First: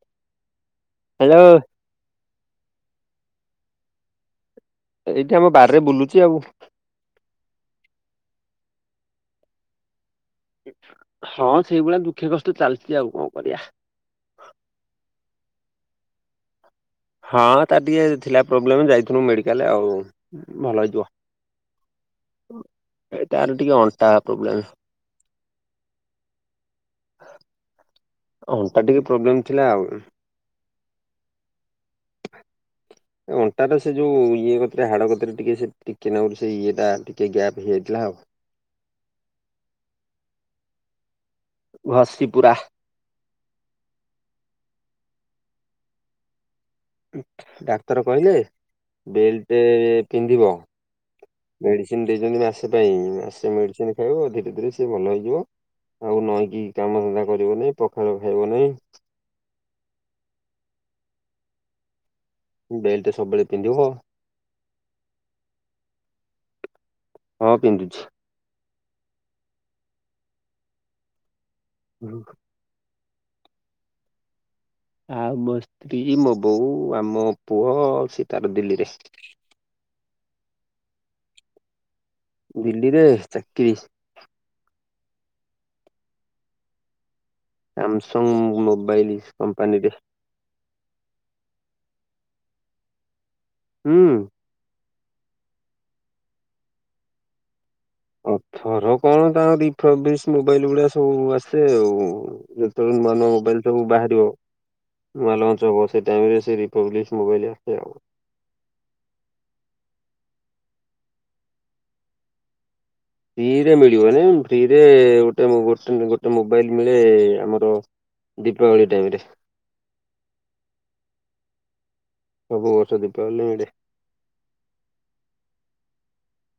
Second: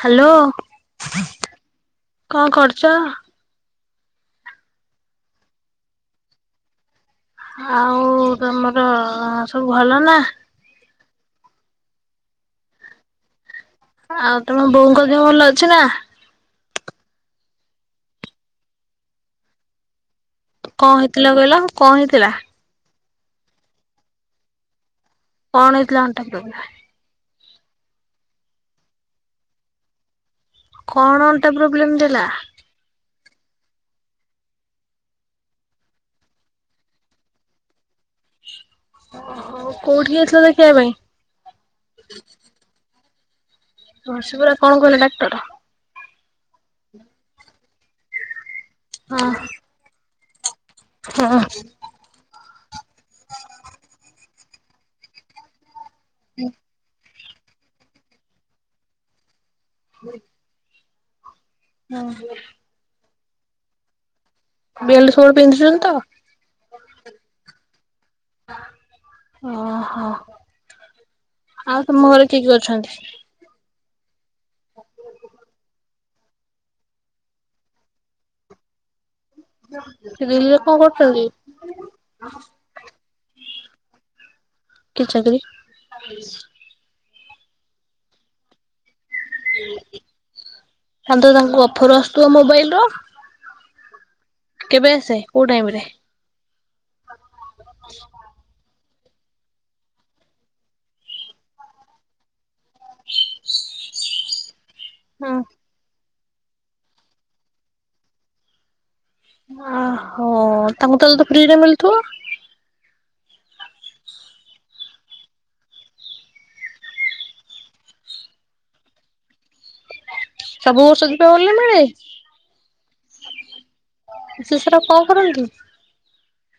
Hello. Hello କଣ କରୁଚ? ଏଇଠି ଆମ ବାରିରେ ବୁଲୁଛି ଆଉ। ଆଉ ତମର ସବୁ ଭଲ ନା? ହଁ ସେଇଭଳିଆ ଦୁଃଖେ କଷ୍ଟେ ଚାଲିଛି ଆଉ କଣ କରିବା। ଆଉ ତମ ବୋଉଙ୍କ ଦେହ ଭଲ ଅଛି ନା? ହଁ ତାର ଟିକେ ଥିଲା ପ୍ରୋବ୍ଲେମ ଯାଇଥିଲୁ ମେଡ଼ିକାଲ ଆଉ। ଭଲ କଣ ହେଇଯିବ। ହେଇଥିଲା କହିଲ କଣ ହେଇଥିଲା? ଏ ତାର ଟିକେ ଅଣ୍ଟା ପ୍ରୋବ୍ଲେମ। କଣ ହେଇଥିଲା ଅଣ୍ଟା ପ୍ରୋବ୍ଲେମ? ଅଣ୍ଟା ଟିକେ ପ୍ରୋବ୍ଲେମ ଥିଲା ଆଉ। କଣ ଅଣ୍ଟା ପ୍ରୋବ୍ଲେମ ଥିଲା? ଏ ଅଣ୍ଟାଟା ସେ ଯୋଉ ଇଏ କତିରେ ହାଡ କତିରେ ଟିକେ ସେ ଟିକେ ନାକୁରୁ ସେଇ ଇଏ ଟା ଟିକେ ଗ୍ୟାପ୍ ହେଇଯାଇଥିଲା ଆଉ। ଓହୋ କୋଉଠି ଯାଇଥିଲ ଦେଖିବା ପାଇଁ? ଘସିିପୁରା, ଘଶିପୁରା କଣ କହିଲା ଡାକ୍ତର? ଡାକ୍ତର କହିଲେ, ହଁ ବେଲଟ ପିନ୍ଧିବ ହଁ ମେଡିସିନ ଦେଇଛନ୍ତି ମା ସେ ପାଇଁ ମାସେ ମେଡ଼ିସିନ ଖାଇବ ଅଧିକ ସେଥିରେ ସିଏ ଭଲ ହେଇଯିବ, ଆଉ ନଈଁ କିି କାମ ଧନ୍ଦା କରିବ ନାାଇଁ ପଖାଳ ଖାଇବ ନାହିଁ, ନ ହଁ, ବେଲ୍ଟ ସବୁବେଳେ ପିନ୍ଧିବ, ବେଲଟ ସବୁବେଳେ ପିନ୍ଧୁଛନ୍ତି ତ, ହଁ ପିନ୍ଧୁଛି, ଓ ହୋ, ଆଉ ତମ ଘରେ କିଏ କିଏ ଅଛନ୍ତି? ଆଉ ମୋ ସ୍ତ୍ରୀ ମୋ ବୋଉ ଆଉ ମୋ ପୁଅ ସେ ତାର ଦିଲ୍ଲୀରେ। ସେ ଦିଲ୍ଲୀରେ କଣ କରୁଛନ୍ତି? ଦିଲ୍ଲୀରେ ଚାକିରି। କି ଚାକରି? Samsung mobile. କମ୍ପାନୀରେ ତାହେନେ ତାଙ୍କୁ ଅଫର ଆସୁ ଥିବେ ମୋବାଇଲ ର। ହୁଁ। କେବେ ଆସେ କୋଉ ଟାଇମରେ? ଅଫର କଣ ତାଙ୍କର ଦ ମୋବାଇଲ ଗୁଡଆ ସବୁ ଆସେ ଆଉ ଯେତେବେଳେ ନୂଆ ନୂଆ ମୋବାଇଲ ସବୁ ବାହାରିବ ନୂଆ ରେ? ଲଞ୍ଚ ହବ ସେ କାଇମରେ ସେ ରିପବ୍ଲିିକ ମୋବାଇଲ ଆପ ସେ ଆ ଓହୋ ତାଙ୍କୁ ତାହେଲେ ତ ଫ୍ରିରେ ମିଳୁଥିବ? ଫ୍ରିରେ ମିଳିବନି ଫ୍ରିରେ ଗୋଟେ ଗୋଟେ ମୋବାଇଲ ମିଳେ ଆମର ଦୀପାବଳି ଟାଇମରେ। ସବୁ ବର୍ଷ ଦୀପାବଳିରେ ମିଳେ? ସବୁ ବର୍ଷ ଦୀପାବଳିରେ ମିଳେ। ସେ ସେରା କଣ କରନ୍ତି?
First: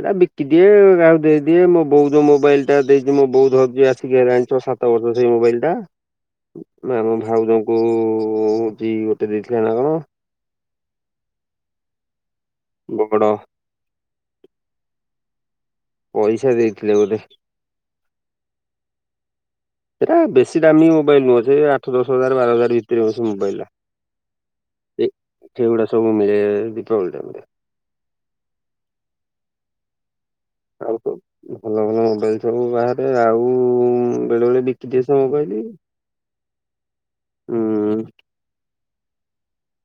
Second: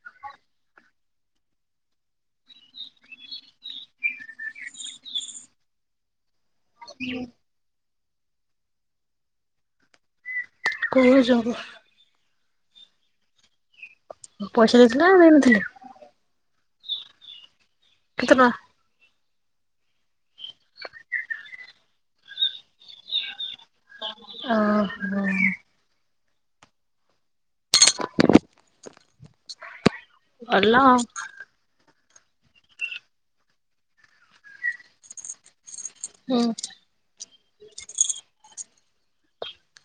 ଏଇଟା ବିକି ଦିଏକୁ କାହାକୁ ଦେଇଦିଏ ମୋ ବୋଉ ଯୋଉ ମୋବାଇଲଟା ଦେଇଛି ମୁଁ ବହୁତ ଭାବଛି ଆସିକି ସାତ ବର୍ଷ ସେଇ ମୋବାଇଲ ଟା। ନାଇଁ ମୋ ଭାଉଜଙ୍କୁ ଉଁ ହୋଉଛି ଗୋଟେ ଦେଇଥିଲେ ନା କଣ? କୋଉ ଭାଉଜଙ୍କୁ? ମୋ‌ ବଡ଼। ପଇସା ଦେଇଥିଲେ [unintelligible] ପଇସା ଦେଇଥିଲେ ବୋଧେ? କେତେ ଟଙ୍କା ସେଇଟା ବେଶୀ ଦାମୀ ମୋବାଇଲ ନୁହଁ ସେଇ ଆଠ ଦଶ ହଜାର ବାର ହଜାର ଭିତରେ ହଉଛି ମୋବାଇଲଟା ଓହୋ ଭୂମିରେ ଦୀପାବଳି ଟାଇମ୍ ରେ ଭଲ ଆଉ ଆଉକୁ ଭଲ ଭଲ କ ସବୁ ବାହାରେ ଆଉ ବେଳେ ବେଳେ ବିକିଦିଏ ସେ ମୋବାଇଲି ହୁଁ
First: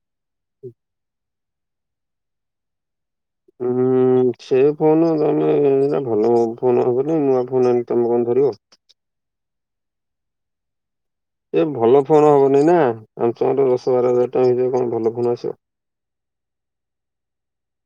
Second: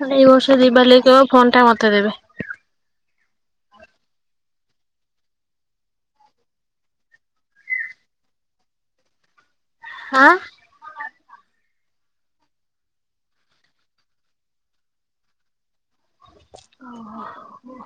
ତାହେଲେ ଏଇ ବର୍ଷ ଦୀବାଲିରେ ତ ଫୋନ ଟା ମତେ ଦେବେ। ହୁଁ ସେ ଫୋନ ତମେ ଭଲ ଫୋନ ଆବନ ନୂଆ ଫୋନ ଆଣ ତମେ କଣ ଧରିବ? ଆ ଏ ଭଲ ଫୋନ ହବନି ନା ଆମଙ୍କର ଦଶ ବାର ହଜାର ଟଙ୍କା ଭିତରେ କଣ ଭଲ ଫୋନ ଆସିବ। ଓୋ ହୋ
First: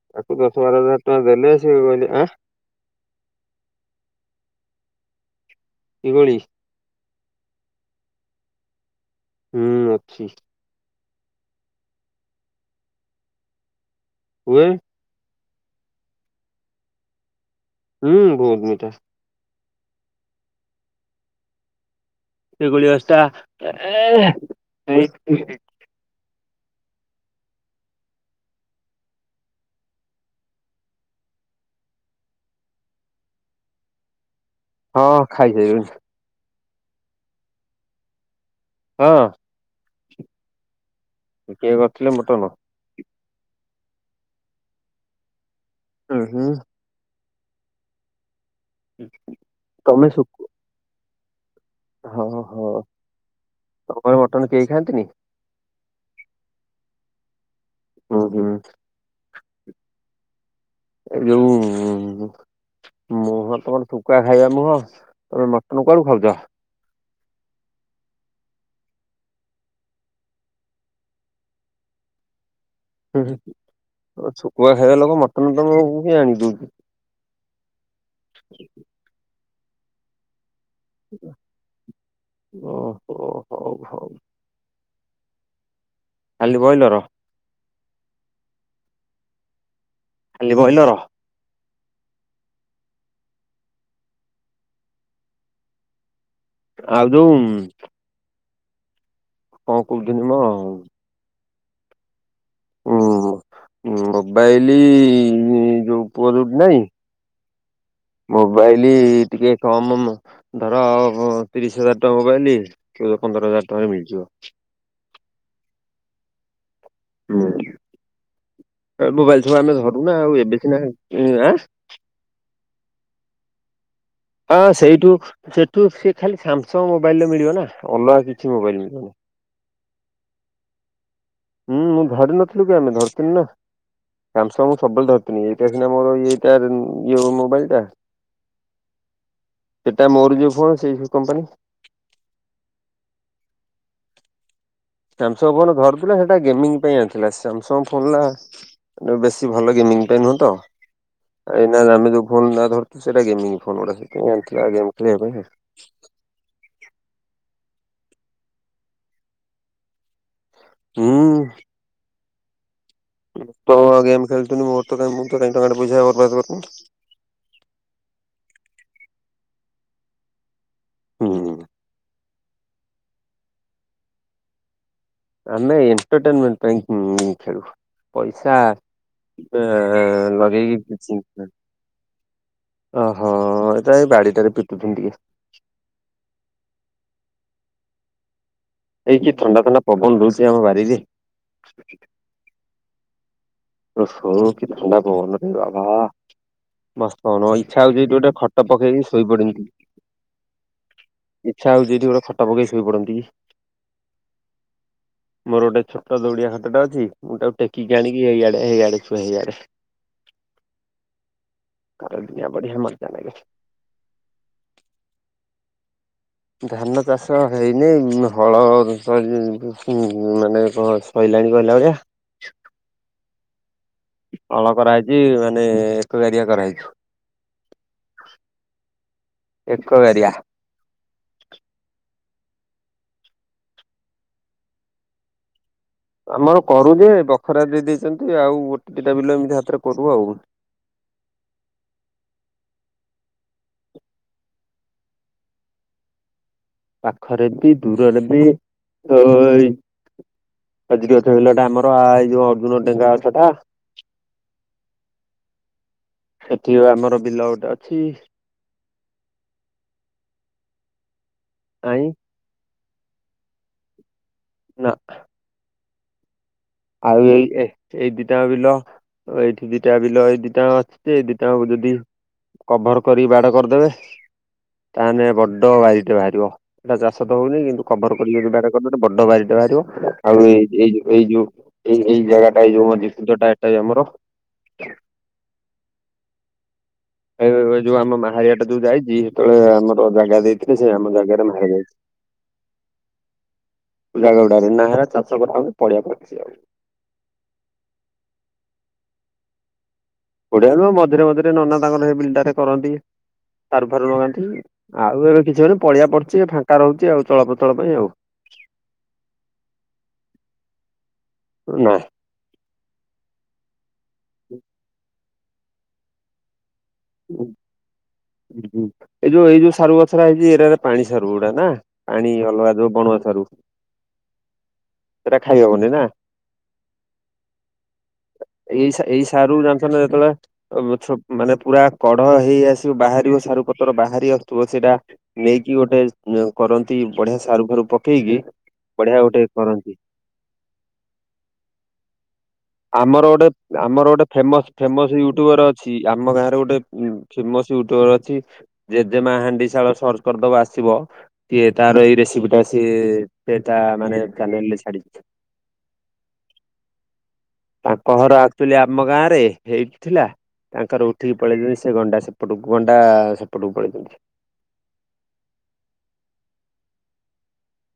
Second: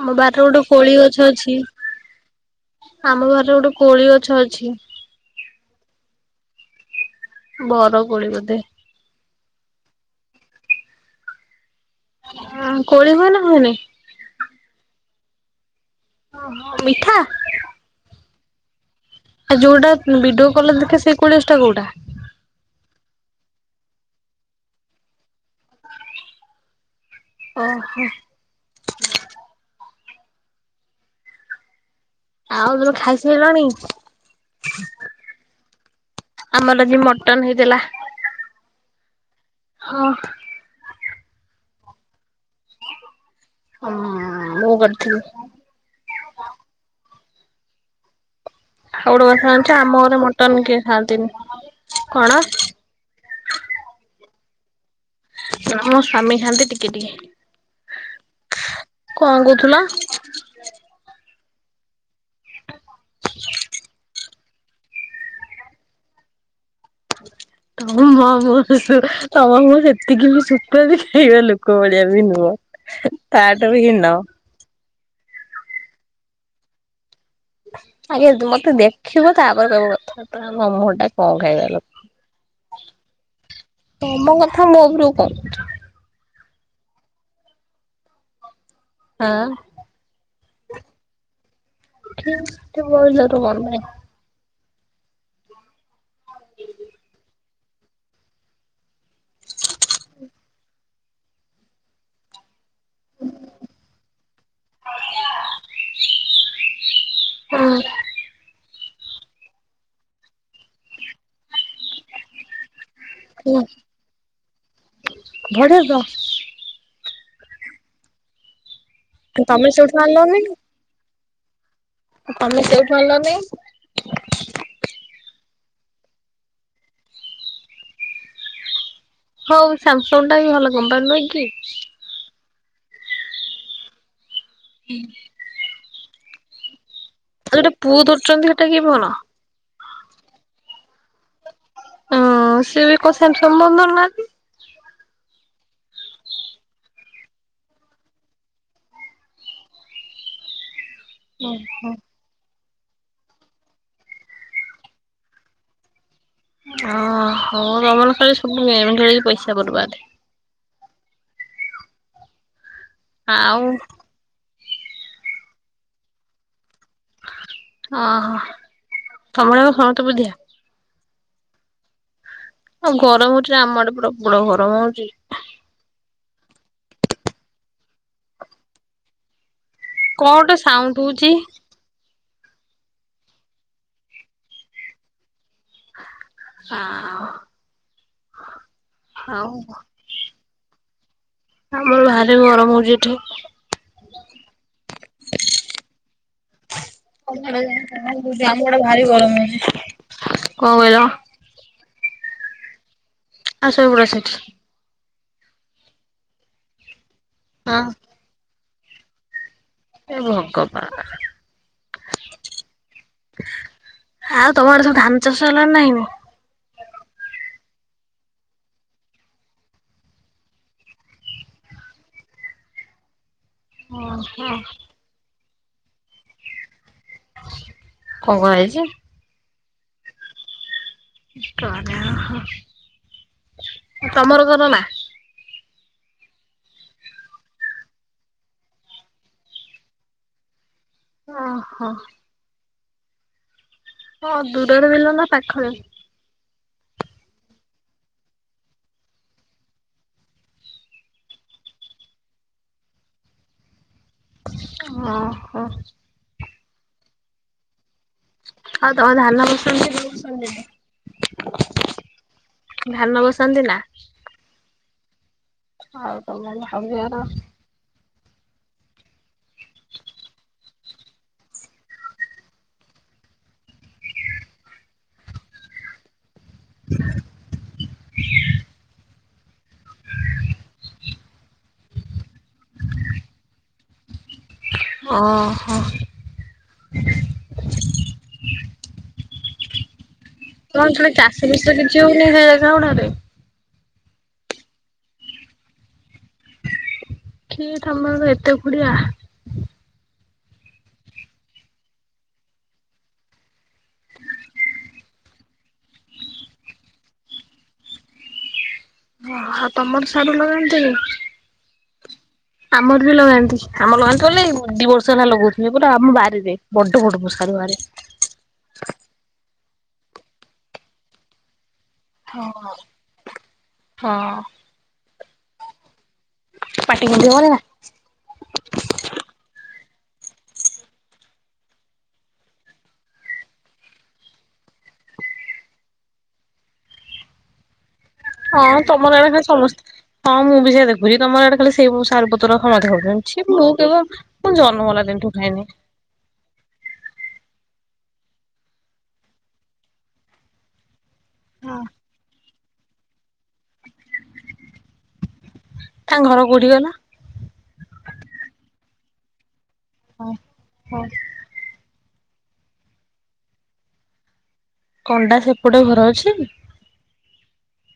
ଆମ ତାକୁ ବାହରେ ଦଶ ଗୋଟେ ବାର କୋଳି ହଜାର ଟଙ୍କା ଗଛ ଦେଲେ ଅଛି ସେ କହିଲେ ଆଁ ଆମ ବାରିରେ ଗୋଟେ କୋଳି ଗଛ ଅଛି। ହୁଗୁଳୀ ବରକୋଳି ବୋଧେ? ହୁଁ ଅଛି। ହଁ କୋଳି ହୁଏ ନା ହୁଏନି? ହୁଏ। ଓହୋ ମିଠା ହୁଁ ବହୁତ ମିଠା। ଆଉ ଯୋଉଟା ଭିଡିଓ କଲରେ ଦେଖେ ସେଇ କୋଳି ଏସ ଟା କୋଉଟା? ସେ କୋଳି ବସ୍ତା ଏ ଓହୋ ଆଉ ତୋର ଖାଇସାଇଲଣି? ହଁ ଖାଇସାରିଲୁଣି। ଆମର ଆଜି ମଟନ ହେଇଥିଲା। ହଁ ହଁ କିଏ କରିଥିଲେ ମଟନ ହଁ ମୁଁ କରିଥିଲି ହୁଁ ହୁଁ ଆଉ ଗୋଟେ କଥା ଜାଣିଚ ଆମ ତମେ ଘରେ ଶୁକୁ ମଟନ୍ କିଏ ଖାଆନ୍ତିନି। ହଁ କଣ ହଁ ତମ ଘରେ ମଟନ ମଟନ କେହି ଖାଆନ୍ତିନି? ନା ମୋ ସ୍ୱାମୀ ଖାଆନ୍ତି ଟିକେ ଟିକେ। ଉଁ ହୁଁ କଣ କହୁଥିଲ? ଏ ଯୋଉ ମୁହଁ ତମର ଶୁଖୁଆ ଖାଇବା ମୁହଁ ତମେ ମଟନ କଆଡୁ ଖାଉଛ? ତମ [unintelligible] ତମ ମୁହଁ ସେତିକି ବି ଶୁଖୁଆ ବି ଖାଇବା ଲୋକଭଳିଆ ବି ନୁହଁ। ତାଠୁ ବି ହୀନ। ଶୁଖୁଆ ଖାଇବା ଲୋକ ମଟନ ତମକୁ କିଏ ଆଣିକି ଦଉଛି? ଆଗେ ମତେ ଦେଖିବ ତାପରେ କହିବ କଥାବାର୍ତ୍ତା। ଆଉ ମୋ ମୁଁହଟା କଣ ଖାଇବା ଓହୋ ଲୋକ, ହଉ ହଉ ତମ କଥା ମୋ ଉପରୁ [inaudible] ଖାଲି ବଏଲର ହଁଅଅ ଖାଲି ବଏଲର [inaudible] ବଏଲର କଣ ପାଇଁ? ଆଉ ଯୋଉଁ କଣ କହୁଥିଲି ମ ଆଉ ହୁଁ ମୋବାଇଲ ଯୋଉ ପୁଅ ଯୋଉଠି ନାହିଁ ହୁଁ। ମୋବାଇଲ ଇଲି ଟିକେ କମ୍ ମ ଧର ଆ ତିରିଶ ହଜାର ଟଙ୍କା ମୋବାଇଲି କେ ପନ୍ଦର ହଜାର ଟଙ୍କାରେ ମିଳିଯିବ। ବଢିଆ ହୁଁ [inaudible] ତ ମୋବାଇଲ ସବୁ ତମେ ଆମେ ସେଇଠୁ ଧରୁୁନା ଆଣିଲନି ଆଉ ଏବେ ସିନା [unintelligible] ତମେ ସେଉଠୁ ଆଣିଲନି? ହଁ ସେଇଠୁ ସେଠୁ ସେ ଖାଲି ସ୍ୟାମସଙ୍ଗ୍ ମୋବାଇଲ୍ ମିଳିବ ନା ଅଲଗା କିଛି ମୋବାଇଲ୍ ମିଳିବନି। ହଉ ସାମସଙ୍ଗଟା ବି ଭଲ କମ୍ପାନୀ ନୁହଁ କି? ହୁଁ ମୁଁ ଧରି ନଥ୍ [unintelligible] ଧରିଥିଲି ନା। ସାମସଙ୍ଗ୍ ମୁଁ ସବୁବେଳେ ଧରୁଥିଲି ଏଇଟା ସିନା ମୋର ଇଏ [inaudible] [unintelligible] ଆଉ ଯୋଉଟା ମୋବାଇଲଟା, ପୁଅ ଧରୁଛନ୍ତି ସେଟା କି ଭଲ। ସେଟା ମୋର ବି ଫୋନ୍ ସେଇ କମ୍ପାନୀ। ହୁଁ ଉଁ ଉଁ ସେବି କଉ ସାମସଙ୍ଗ୍ [unintelligible] ଧରୁନାହାନ୍ତି। ସାମସଙ୍ଗ୍ ଫୋନ୍ ଧରୁଥିଲା ସେଟା ଗେମିଙ୍ଗ୍ ପାଇଁ ଆଣିଥିଲା ସାମସଙ୍ଗ୍ ଫୋନଟା ବେଶୀ ଭଲ ଗେମିଙ୍ଗ୍ ପାଇଁ ନୁହଁ ତ। ଏଇନା ଆମେ ଯୋଉ ଫୋନଟା ଧରୁ। ସେଇଟା ଗେମିଙ୍ଗ୍ ଫୋନଗୁଡା ସେଥିପାଇଁ ଆଣିଥିଲା ଗେମ୍ ଖେଳିବା ପାଇଁ ହଁଅଅ [unintelligible] ସବୁ ଏମିତି ହେଇ ପଇସା ବରବାଦ୍। ହୁଁ ଉଁ ଉଁ ଆଉ [unintelligible] ଗେମ୍ ଖେଳୁ କିନ୍ତୁ ମୋର ତ କାଇଁ ମୁଁ ତ କାଇଁ ଟଙ୍କାଟେ ପଇସା ବର୍ବାଦ କରିନି। ଅହହ ତମେ ତ ସବୁଠୁ ବୁଦ୍ଧିଆ। ହୁଁଉଉଉ ଆଉ ଗରମ ହଉଛି ନା ଆମ ଆଡେ ପ୍ରବଳ ଗରମ ହଉଚି। ଆମେ ଏଣ୍ଟରଟେନମେଣ୍ଟ ପାଇଁ ଖେଳୁ ପଇସା ଆ କଣ ଗୋଟେ ଲଗେଇକି ସାଉଣ୍ଡୁ କିଛି ହଉଚି। ଓହୋ ଏଟା ଏ ବାଡିଟାରେ ପିଟୁଥୀନିଟିକେ। ହଁ। ଏଇ କି ଥଣ୍ଡା ଥଣ୍ଡା ପବନ ଦଉଛି ଆମ ବାରିରେ। ଆମର ବାହାରେ ଗରମ ହଉଛି ଏଠି। ଓହୋ କି ଥଣ୍ଡା ପବନରେ ବାବା ମସ୍ତ ଆମ କନ ଇଚ୍ଛା ହଉଛିଇଠି ଗୋଟେ ଖଟ ଆଡେ ଭାରି ପକେଇକି ଶୋଇ ଗରମ ହଉଛି। ପଡନ୍ତି କଣ କହିଲ ଇଛା ହଉ ଯଦି ଗୋଟେ ଖଟା ପକେଇକି ଶୋଇପଡନ୍ତି କି। ଆ ଶୋଇପଡ ସେଇଠି। ମୋର ଗୋଟେ ଛୋଟ ଦଉଡିଆ ଖାଟଟେ ଅଛି। ମୁଁ ତାକୁ ହଁ ଟେକିକି ଆଣିକି ଏଇଆ ଏଇଆଡେ ଶୁଏ ଏଇଆଡେ। ଏ ଭଗବାନ ଆଉ ଖରା ଦିନିଆ ବଢିଆ ମଜା ଲାଗେ। ତମ ଆଡେ ସବୁ ଧାନ ଚାଷ ହେଲାଣିନା ହେଇନି। ଧାନ ଚାଷ ହେଇନି ହଳ ମାନେ ସୋଇଲାଣି କହିଲା ଭଳିଆ। ଓହୋ ହଳ କରାହେଇଛି। ମାନେ ଏକ ଏାରଆ କରାଇଛି। କଣ କଣ ହୋଇଛି। ଏକ କରିଆ। ହ ତମର କର ନା। ଆମର କରୁ ଯେ ବଖରା ଦେଇ ଦେଇଛନ୍ତି ଆଉ ଗୋଟେ ଦିଟା ବିଲ ଏମିତି ହାତରେ କରୁ ଆଉ ଓ ହୋ ହଁ ଦୂରରେ ବିଲ ନା ପାଖରେ ପାଖରେ ବି ଦୂରରେ ବି ତ ଏଇ ଆଜି ଗଛ ବିଲଟା ଆମର ଏଇ ଯୋଉ ଅର୍ଜୁନ ଡେଙ୍କା ଗଛ ଟା ଓ ହୋ। ସେଠି ଆମର ବିଲ ଗୋଟେ ଅଛି। ଆଉ ତମର ଧାନ ବୋସୁଅନ୍ତି ନା ବସାନ୍ତିନି। ଆଇଁ ଧାନ ବସନ୍ତି ନା? ନା। ଆଉ ତମ ମାଁ ଆଉ ଏଇ ଦି ଦିଟା ବିଲ ଏଇଠି ଦିଟା ବିଲ ଏଇ ଦିଟାଙ୍କ ଅଛି ଯେ ଦିଟାକୁ ଯଦି କଭର କରିକି ବାଡ଼ କରିଦେବେ ତାହେଲେ ବଡ ବାରିଟେ ବାହାରିବ। ଏଇଟା ଚାଷ ତ ହଉନି କିନ୍ତୁ କଭର କରକି ଯୋଦି ବାଢ଼ କରିଦେଲେ ବଡ ବାରିଟେ ବାହାରିବ ଆଉ ଏଇଉ ଏଇ ଯୋଉ ଏଇ ଏଇ ଜାଗାଟା ଏଇ ଯୋଉ ମଝି ବିଲଟା ଏଟା ଆମର। ଓହୋ। ଏ ଯୋଉ ଆମ ମାହାରିଆ ଟା ଯୋଉ ଯାଇଛି ସେତେବେଳେ ଆମର ଜାଗା ଦେଇଥିଲେ ସେ ତମର ସେଢ଼େ ଆମ ଜାଗାରେ ଚାଷ ବାଷ ମାହାରି କିଛି ହଉନି ସେଇ ଜାଗାଉଢ଼ାରେ। ଜାଗ ଗୁଡରେ ନା ହେରା ଚାଷ କରିଥାନ୍ତୁ ପଢ଼ିଆ ପଢ଼ିଚି ଆଉ। କିଏ ତମର ଏତେ କୁଡିଆ କୋଡ଼ିଆ ମଝିରେ ମଝିରେ ନନା ତାଙ୍କର ସେ ବିଲଟରେ କରନ୍ତି ସାରୁ ଫାରୁ ଲଗାନ୍ତି ଆଉ ଏବେ କିଛିନି ପଳଆ ପଡୁଛି ଫାଙ୍କା ରହୁଛି ଆଉ ଚଳପ୍ରଚଳ ପାଇଁ ଆଉ। ଓଉ ତମର ସାରୁ ଲଗାନ୍ତ କି? ନା। ଆମର ବି ଲଗାନ୍ତି। ଆମ ଲଗାନ୍ତି ତୁ ହେଲେ ଦି ବର୍ଷ ହେଲା ଲାଗୁଛି। ସେ ପଟା ଆମ ବାରିରେ ବଡ ବଡ ସାରୁ ବାହାରେ। ଏ ଯଉ ଏଇ ଯୋଉ ସାରୁ ଗଛର ହେଇଛି ଏଆରା ପାଣି ସାରୁ ଗୁଡା ନା ପାଣି ଅଲଗା ଯୋଉ ବଣଆ ସାରୁ ହଁ ସେଇଟା ଖାଇ ହବନି ନା? ପାଟି କୁଣ୍ଡେଇ ହବନି ନା ଏଇ ଏଇ ସା ସାରୁ ରା ଯେତେବେଳେ ମାନେ ପୁରା କଢ ହେଇ ଆସିବ ବାହାରିବ ସାରୁ ପତ୍ର ବାହାରି ଆସୁଥିବ ସେଇଟା ନେଇକି ଗୋଟେ କରନ୍ତି ବଢିଆ ସାରୁ ଘରୁ ପ ହଁ ତମର ଆଡେ ଖାଲି ସମସ୍ତେ ହଁ ମୁଁ ବି ସେ ଦେଖୁଛି ତମର ଆଡେ ଖାଲି ସେଇ ସ ଆମର ଗୋଟେ ଆମର ଗୋଟେ ମୁଁ ଫେମସ ଜନ୍ମ ହେଲା ଫେମସ ଦିନଠୁ ଖାଇନି ୟୁଟ୍ୟୁବର ଅଛି ଆମ ଗାଁରେ ଗୋଟେ ଫେମସ ୟୁଟୁବର ଅଛି ଯେଜେମା ହାଣ୍ଡି ଶାଳ ସର୍ଚ୍ଚ କରିଦବ ଆସିବ। ଟିଏ ତାର ଏଇ ରେସିପି ଟା ସିଏ। ସେ ତା ମାନେ ଚାନେଲ ରେ ଛାଡିଛି। ତାଙ୍କ ଘର କୋଉଠି କହିଲ? ତାଙ୍କ ଘର ଆକଚୁଲି ଆମ ଗାଁରେ ହେଇଟି ଥିଲା ଓହୋ। ତାଙ୍କର ଉଠିକି ପଳେଇଲେଣିି ସେ ଗଣ୍ଡା ସେପ ସେପଟକୁ ଗଣ୍ଡା ସେପଟକୁ ପଳେଇଚନ୍ତି। କଣ୍ଡା ସେପଟେ ଘର ଅଛି।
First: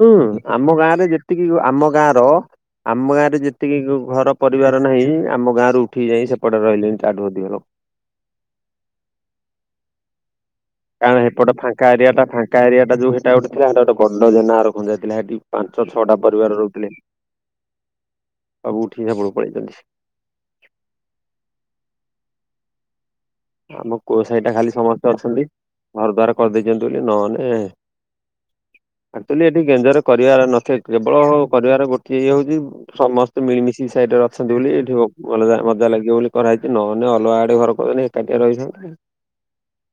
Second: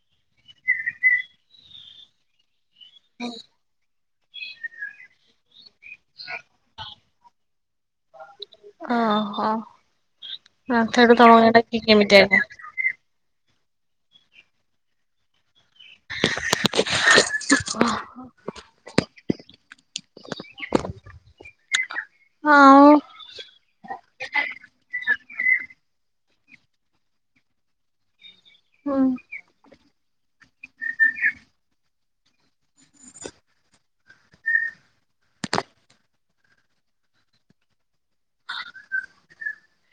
ହୁଁ ଆମ ଗାଁ ରେ ଯେତିକି ଗ ଆମ ଗାଁ ର ଆମ ଗାଁରେ ଯେତିକି ଗୁ ଘର ପରିବାର ନାହିଁ ଆମ ଗାଁ ରୁ ଠି ଯାଇ ସେପଟ ରହିଲେଣି ତା ଠୁ ଅଧିକ ଲୋକ। ଅ ହ କାରଣ ହେପଟ ଫାଙ୍କା ଏରିଆଟା ଫାଙ୍କା ଏରିଆଟା ଯୋଉ ସେଟା ଗୋଟେ ଥିଲା ସେଟା ଗୋଟେ ଗଣ୍ଡ ଜେନା ଘର ଖଞ୍ଜା ଥିଲା ହେଠି ପାଞ୍ଚ ଛଅଟା ପରିବାର ରହୁଥିଲେ ସବୁ ଉଠିିକି ସେପଟକୁ ପଳେଇଛନ୍ତି। ଆଉ। ଆମ କୁଅ ସେଇଟା ଖାଲି ସମସ୍ତେ ଅଛନ୍ତି ଘର ଦୂଆର କରିଦେଇଛନ୍ତି ବୋଲି ନହେଲେ ହୁଁ। ଆକଚୁଆଲି ଏଠି ଗେଞ୍ଜ ରେ କରିବାର ନଥାଏ କେବଳ କରିବାର ଗୋଟିଏ ଇଏ ହେଉଛି ସମସ୍ତେ ମିଳିମିଶି ସାଇଡ଼ରେ ଅଛନ୍ତି ବୋଲି ଏଠି ମ ଅଲଗା ମଜା ଲାଗିବ ବୋଲି କରାହେଇଛି ନହେଲେ ଅଲଗା ଆଡ଼େ ଘର କରି କାଟିଆ ରହିଥାନ୍ତେ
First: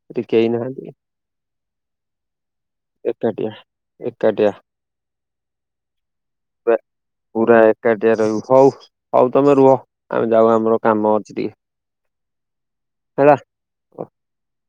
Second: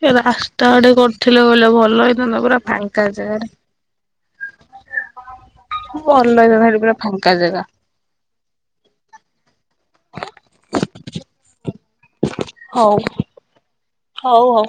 ସେ କେହି ରାସ୍ତା ନାହାନ୍ତି ଆଡେ କରିଥିଲେ ବୋଇଲେ ଭଲ ହେଇଥାନ୍ତା ପୁରା ଫାଙ୍କା ଜାଗାରେ ଏକାଟିଆ ଭଲ ହେଇଥାନ୍ତା ସେଠି ପୁରା ଫାଙ୍କା ପୁରା ଜାଗା ଏକାଠିଆ ରହିବୁ ହଉ ହଉ ତମେ ରୁହ ଆମେ ଯାଉ ଆମର କାମ ଅଛି ଟିକେ [inaudible] ହଉ ହେଲା। ହଉ ହଉ